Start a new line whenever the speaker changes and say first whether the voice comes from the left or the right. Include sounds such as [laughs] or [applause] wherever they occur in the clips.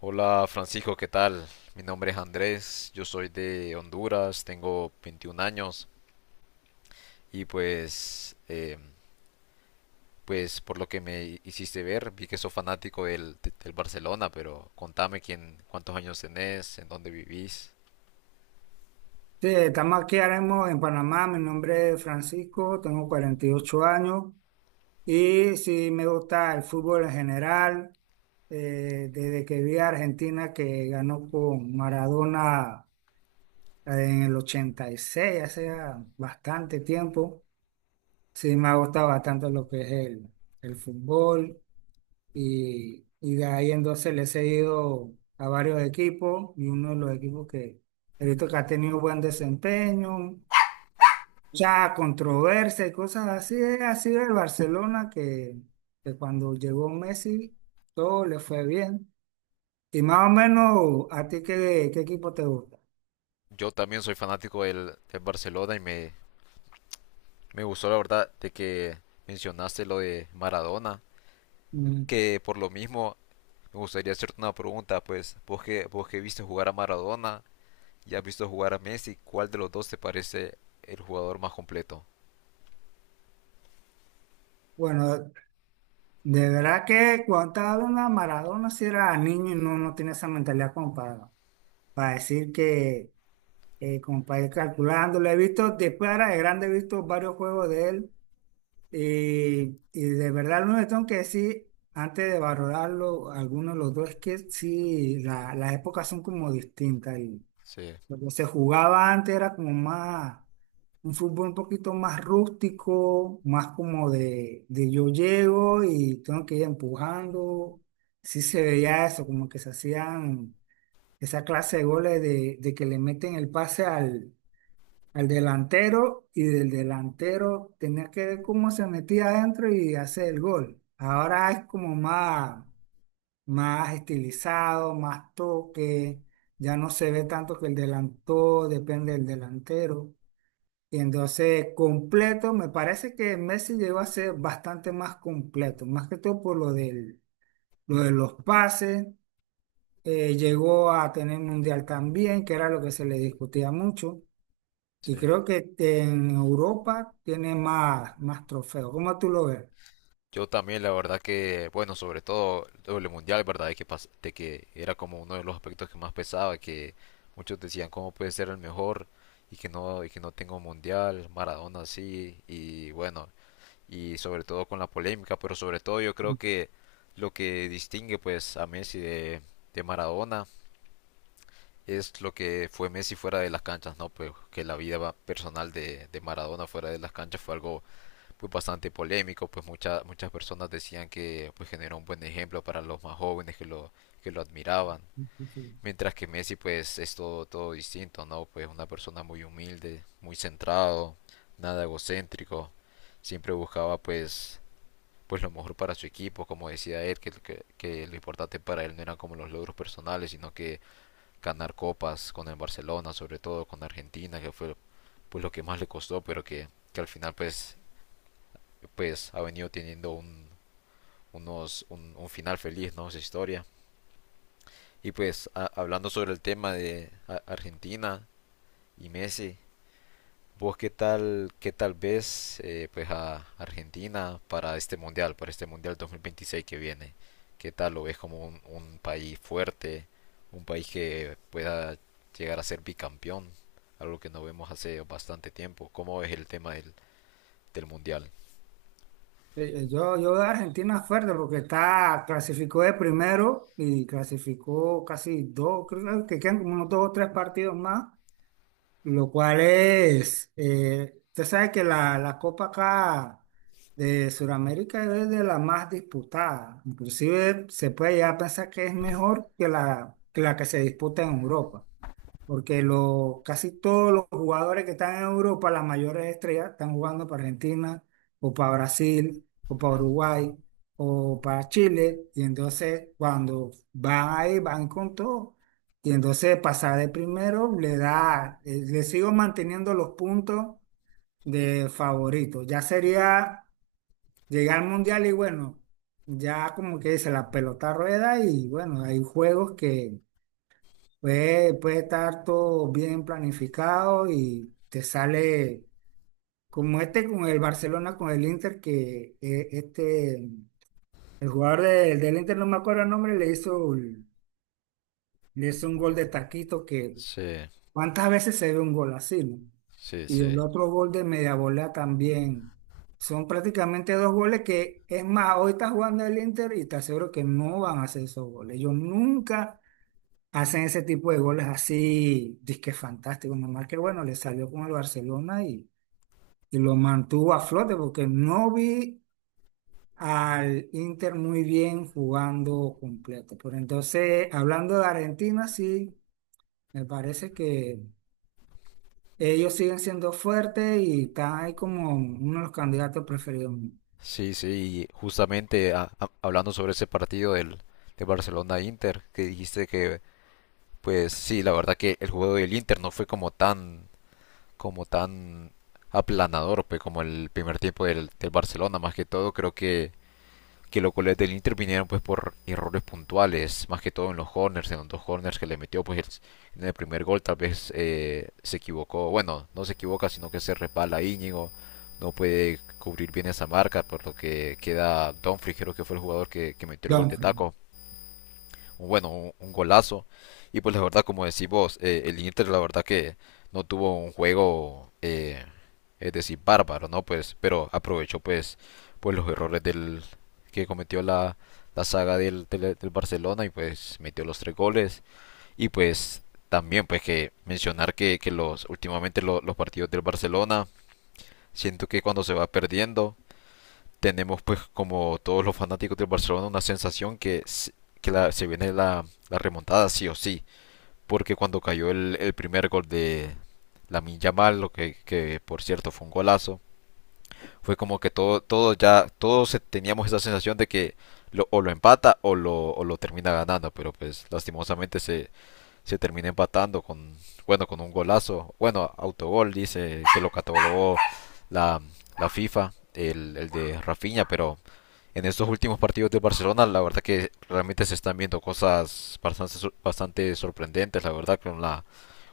left: Hola Francisco, ¿qué tal? Mi nombre es Andrés, yo soy de Honduras, tengo 21 años y pues por lo que me hiciste ver, vi que sos fanático del Barcelona, pero contame quién, cuántos años tenés, en dónde vivís.
right: Sí, estamos aquí ahora mismo en Panamá. Mi nombre es Francisco, tengo 48 años y sí me gusta el fútbol en general. Desde que vi a Argentina que ganó con Maradona en el 86, hace ya bastante tiempo. Sí me ha gustado bastante lo que es el fútbol y de ahí entonces le he seguido a varios equipos, y uno de los equipos que he visto que ha tenido buen desempeño, mucha controversia y cosas así, es así el Barcelona, que cuando llegó Messi todo le fue bien. Y más o menos, ¿a ti qué equipo te gusta?
left: Yo también soy fanático del Barcelona y me gustó la verdad de que mencionaste lo de Maradona,
right: Mm,
left: que por lo mismo me gustaría hacerte una pregunta, pues vos que, viste jugar a Maradona, y has visto jugar a Messi, ¿cuál de los dos te parece el jugador más completo?
right: Bueno, de verdad que cuando estaba hablando de Maradona, si era niño no tiene esa mentalidad como para decir como para ir calculando. Lo he visto, después era de grande, he visto varios juegos de él. Y de verdad, lo que tengo que decir, antes de valorarlo, algunos de los dos, es que sí, las épocas son como distintas. Y
left: Sí,
right: lo que se jugaba antes era como un fútbol un poquito más rústico, más como de yo llego y tengo que ir empujando. Sí se veía eso, como que se hacían esa clase de goles de que le meten el pase al delantero, y del delantero tenía que ver cómo se metía adentro y hacer el gol. Ahora es como más estilizado, más toque, ya no se ve tanto que el delantero depende del delantero. Y entonces completo, me parece que Messi llegó a ser bastante más completo, más que todo por lo lo de los pases. Llegó a tener mundial también, que era lo que se le discutía mucho. Y
left: sí.
right: creo que este, en Europa tiene más trofeos. ¿Cómo tú lo ves?
left: Yo también, la verdad que, bueno, sobre todo el mundial, ¿verdad? De que era como uno de los aspectos que más pesaba, que muchos decían cómo puede ser el mejor y que no, tengo mundial, Maradona sí, y bueno, y sobre todo con la polémica, pero sobre todo yo creo que lo que distingue pues a Messi de, Maradona es lo que fue Messi fuera de las canchas, ¿no? Pues que la vida personal de Maradona fuera de las canchas fue algo pues, bastante polémico, pues muchas personas decían que pues, generó un buen ejemplo para los más jóvenes que lo admiraban.
right: Sí, sí.
left: Mientras que Messi pues es todo, todo distinto, ¿no? Pues una persona muy humilde, muy centrado, nada egocéntrico, siempre buscaba pues lo mejor para su equipo, como decía él, que lo importante para él no eran como los logros personales, sino que ganar copas con el Barcelona, sobre todo con Argentina, que fue pues lo que más le costó, pero que al final pues ha venido teniendo un final feliz, ¿no? Esa historia. Y pues hablando sobre el tema de Argentina y Messi, ¿vos qué tal, ves pues a Argentina para este mundial 2026 que viene? ¿Qué tal lo ves como un país fuerte, un país que pueda llegar a ser bicampeón? Algo que no vemos hace bastante tiempo. ¿Cómo ves el tema del mundial?
right: Yo de Argentina fuerte porque está, clasificó de primero y clasificó casi dos, creo que quedan como unos dos o tres partidos más, lo cual es, usted sabe que la Copa acá de Sudamérica es de la más disputada, inclusive se puede ya pensar que es mejor que que la que se disputa en Europa. Porque lo, casi todos los jugadores que están en Europa, las mayores estrellas, están jugando para Argentina, o para Brasil, o para Uruguay, o para Chile. Y entonces, cuando van ahí, van con todo. Y entonces, pasar de primero le da, le sigo manteniendo los puntos de favorito. Ya sería llegar al mundial y bueno, ya como que dice, la pelota rueda. Y bueno, hay juegos que... Puede estar todo bien planificado y te sale como este con el Barcelona, con el Inter, que el jugador del Inter, no me acuerdo el nombre, le le hizo un gol de taquito que
left: Sí,
right: cuántas veces se ve un gol así, ¿no?
left: sí,
right: Y
left: sí.
right: el otro gol de media volea también. Son prácticamente dos goles que, es más, hoy está jugando el Inter y te aseguro que no van a hacer esos goles. Yo nunca hacen ese tipo de goles así, disque fantásticos. Nomás que bueno, le salió con el Barcelona y lo mantuvo a flote porque no vi al Inter muy bien jugando completo. Pero entonces, hablando de Argentina, sí, me parece que ellos siguen siendo fuertes y están ahí como uno de los candidatos preferidos míos.
left: Sí, sí, y justamente hablando sobre ese partido de Barcelona-Inter, que dijiste que, pues sí, la verdad que el juego del Inter no fue como tan aplanador, pues, como el primer tiempo del Barcelona, más que todo creo que los goles del Inter vinieron pues por errores puntuales, más que todo en los corners, en los dos corners que le metió pues en el primer gol tal vez se equivocó, bueno, no se equivoca sino que se resbala Íñigo, no puede cubrir bien esa marca, por lo que queda Dumfries creo que fue el jugador que metió el gol de
right: Dumfries.
left: taco, bueno, un golazo. Y pues la verdad, como decís vos, el Inter la verdad que no tuvo un juego, es decir, bárbaro, ¿no? Pues, pero aprovechó pues los errores que cometió la saga del Barcelona y pues metió los tres goles. Y pues también pues que mencionar que los últimamente los partidos del Barcelona, siento que cuando se va perdiendo, tenemos pues como todos los fanáticos del Barcelona una sensación que se viene la remontada sí o sí, porque cuando cayó el, primer gol de Lamine Yamal, lo que por cierto fue un golazo, fue como que todo, todo ya, todos teníamos esa sensación de que o lo empata o lo termina ganando, pero pues lastimosamente se termina empatando con, bueno, con un golazo, bueno, autogol dice que lo catalogó la, la FIFA, el de Rafinha, pero en estos últimos partidos de Barcelona, la verdad que realmente se están viendo cosas bastante, bastante sorprendentes, la verdad,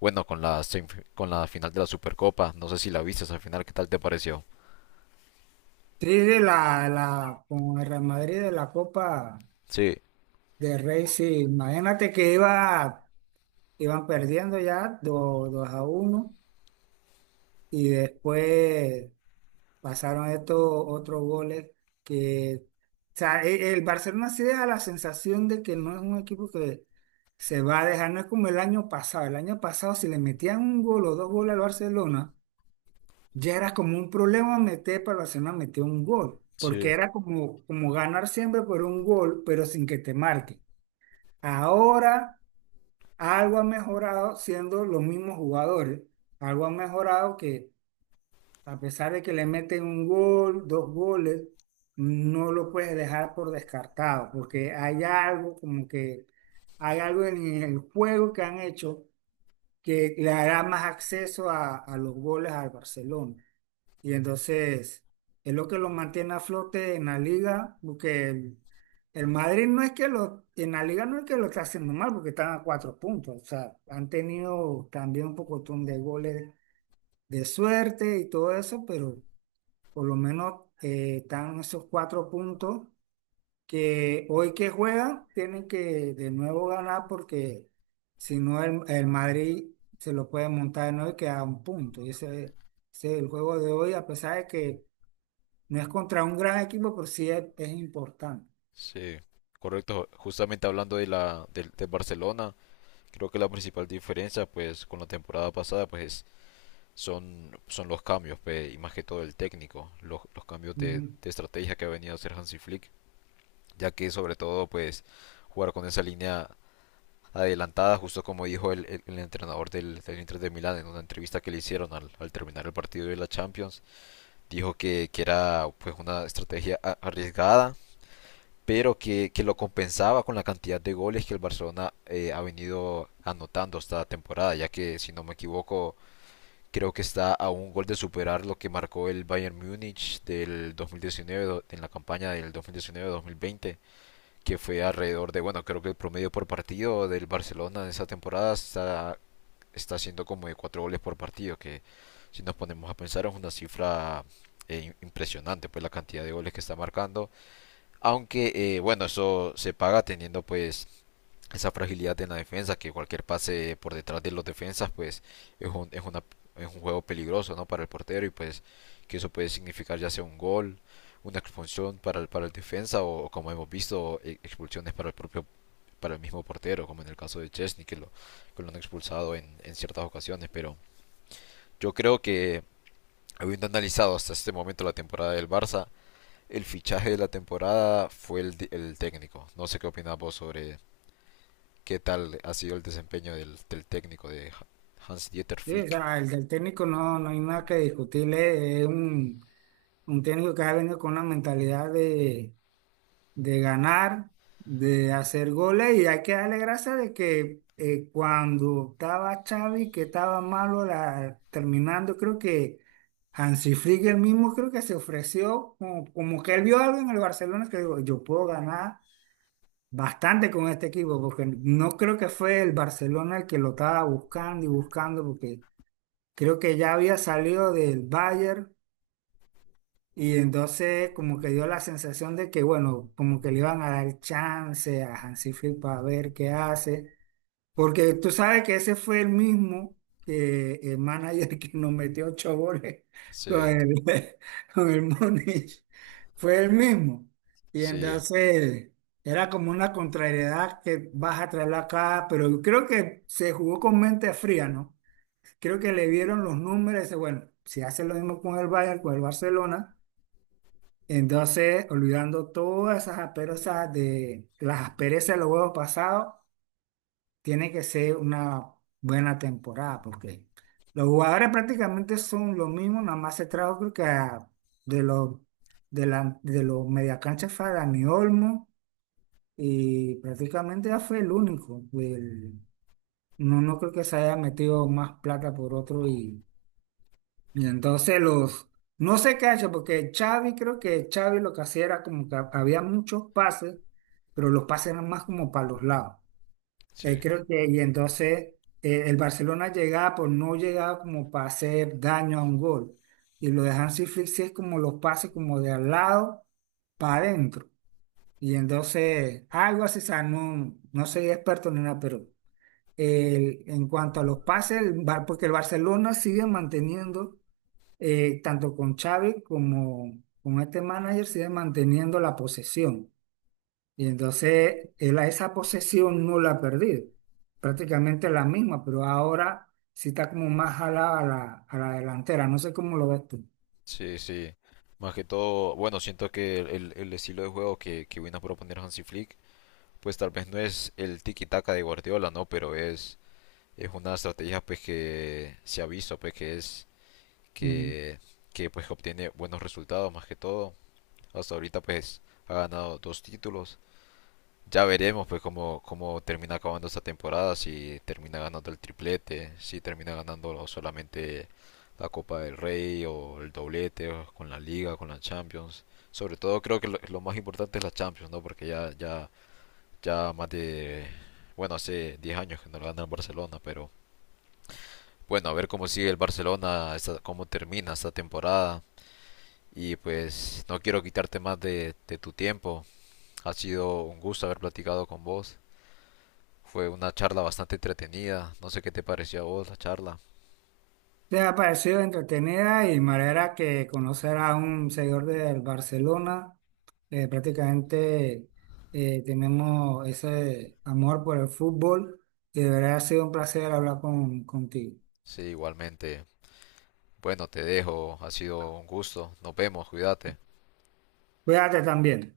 left: bueno, con la final de la Supercopa. No sé si la viste esa final, ¿qué tal te pareció?
right: Sí, de la, con el Real Madrid de la Copa
left: Sí,
right: de Rey, sí, imagínate que iban perdiendo ya 2 a uno, y después pasaron estos otros goles que, o sea, el Barcelona sí deja la sensación de que no es un equipo que se va a dejar. No es como el año pasado. El año pasado si le metían un gol o dos goles al Barcelona, ya era como un problema meter, para el Barcelona meter un gol,
left: sí,
right: porque era como, como ganar siempre por un gol, pero sin que te marque. Ahora... Algo ha mejorado siendo los mismos jugadores. Algo ha mejorado, que a pesar de que le meten un gol, dos goles, no lo puedes dejar por descartado, porque hay algo como que, hay algo en el juego que han hecho que le dará más acceso a los goles al Barcelona. Y entonces es lo que lo mantiene a flote en la liga, porque el Madrid no es que lo, en la liga no es que lo está haciendo mal, porque están a cuatro puntos. O sea, han tenido también un pocotón de goles de suerte y todo eso, pero por lo menos están esos cuatro puntos, que hoy que juegan tienen que de nuevo ganar, porque si no el Madrid se lo puede montar de nuevo y queda a un punto. Y ese es el juego de hoy, a pesar de que no es contra un gran equipo, pero sí es importante.
left: sí, correcto. Justamente hablando de Barcelona, creo que la principal diferencia, pues, con la temporada pasada, pues, son los cambios, pues, y más que todo el técnico, los cambios de,
right: Ujú.
left: de estrategia que ha venido a hacer Hansi Flick, ya que sobre todo, pues, jugar con esa línea adelantada, justo como dijo el entrenador del Inter de Milán en una entrevista que le hicieron al terminar el partido de la Champions. Dijo que, era pues una estrategia arriesgada, pero que lo compensaba con la cantidad de goles que el Barcelona ha venido anotando esta temporada, ya que si no me equivoco, creo que está a un gol de superar lo que marcó el Bayern Múnich del 2019 en la campaña del 2019-2020 que fue alrededor de, bueno, creo que el promedio por partido del Barcelona en esa temporada está, siendo como de 4 goles por partido, que si nos ponemos a pensar es una cifra impresionante, pues la cantidad de goles que está marcando. Aunque, bueno, eso se paga teniendo pues esa fragilidad en la defensa, que cualquier pase por detrás de los defensas, pues es un, es una, es un juego peligroso, ¿no? Para el portero y pues que eso puede significar ya sea un gol, una expulsión para el defensa o como hemos visto expulsiones para el mismo portero, como en el caso de Chesney, que lo han expulsado en ciertas ocasiones, pero yo creo que habiendo analizado hasta este momento la temporada del Barça, el fichaje de la temporada fue el técnico. No sé qué opinas vos sobre, qué tal ha sido el desempeño del técnico de Hans-Dieter
right: Sí, o
left: Flick.
right: sea, el del técnico no hay nada que discutirle. Es un técnico que ha venido con una mentalidad de ganar, de hacer goles, y hay que darle gracias de que cuando estaba Xavi, que estaba malo la, terminando, creo que Hansi Flick el mismo, creo que se ofreció como, como que él vio algo en el Barcelona que dijo, yo puedo ganar bastante con este equipo, porque no creo que fue el Barcelona el que lo estaba buscando y buscando, porque creo que ya había salido del Bayern, y entonces como que dio la sensación de que, bueno, como que le iban a dar chance a Hansi Flick para ver qué hace. Porque tú sabes que ese fue el mismo, que el manager que nos metió ocho goles
left: Sí,
right: con el, [laughs] con el Múnich. Fue el mismo. Y
left: sí,
right: entonces era como una contrariedad que vas a traerla acá, pero yo creo que se jugó con mente fría, ¿no? Creo que le vieron los números y dice, bueno, si hace lo mismo con el Bayern, con el Barcelona, entonces olvidando todas esas asperezas de las asperezas de los juegos pasados, tiene que ser una buena temporada, porque los jugadores prácticamente son lo mismo, nada más se trajo creo que de los de la de los mediacanchas fue a Dani Olmo, y prácticamente ya fue el único. No, no creo que se haya metido más plata por otro,
left: no,
right: y entonces los, no sé qué ha hecho, porque Xavi, creo que Xavi lo que hacía era como que había muchos pases, pero los pases eran más como para los lados.
left: sí,
right: Creo que, y entonces el Barcelona llegaba, pues no llegaba como para hacer daño a un gol. Y lo de Hansi Flick sí es como los pases como de al lado para adentro. Y entonces algo así, o sea, no soy experto ni nada, pero en cuanto a los pases, el porque el Barcelona sigue manteniendo, tanto con Xavi como con este manager, sigue manteniendo la posesión. Y entonces él a esa posesión no la ha perdido, prácticamente la misma, pero ahora sí está como más jalada a a la delantera, no sé cómo lo ves tú.
left: sí, sí. Más que todo, bueno, siento que el estilo de juego que vino a proponer Hansi Flick, pues tal vez no es el tiki-taka de Guardiola, ¿no? Pero es una estrategia pues que se ha visto, pues
right: Ujú.
left: que, que pues obtiene buenos resultados más que todo. Hasta ahorita pues ha ganado dos títulos. Ya veremos pues cómo termina acabando esta temporada, si termina ganando el triplete, si termina ganando solamente la Copa del Rey o el doblete o con la Liga, con la Champions. Sobre todo creo que lo, más importante es la Champions, ¿no? Porque ya, ya, ya más de, bueno, hace 10 años que no la gana el Barcelona, pero bueno, a ver cómo sigue el Barcelona, cómo termina esta temporada. Y pues no quiero quitarte más de tu tiempo. Ha sido un gusto haber platicado con vos. Fue una charla bastante entretenida. No sé qué te pareció a vos la charla.
right: ¿Te ha parecido entretenida y manera que conocer a un seguidor del Barcelona? Prácticamente tenemos ese amor por el fútbol, y de verdad ha sido un placer hablar contigo.
left: Sí, igualmente. Bueno, te dejo. Ha sido un gusto. Nos vemos. Cuídate.
right: Cuídate también.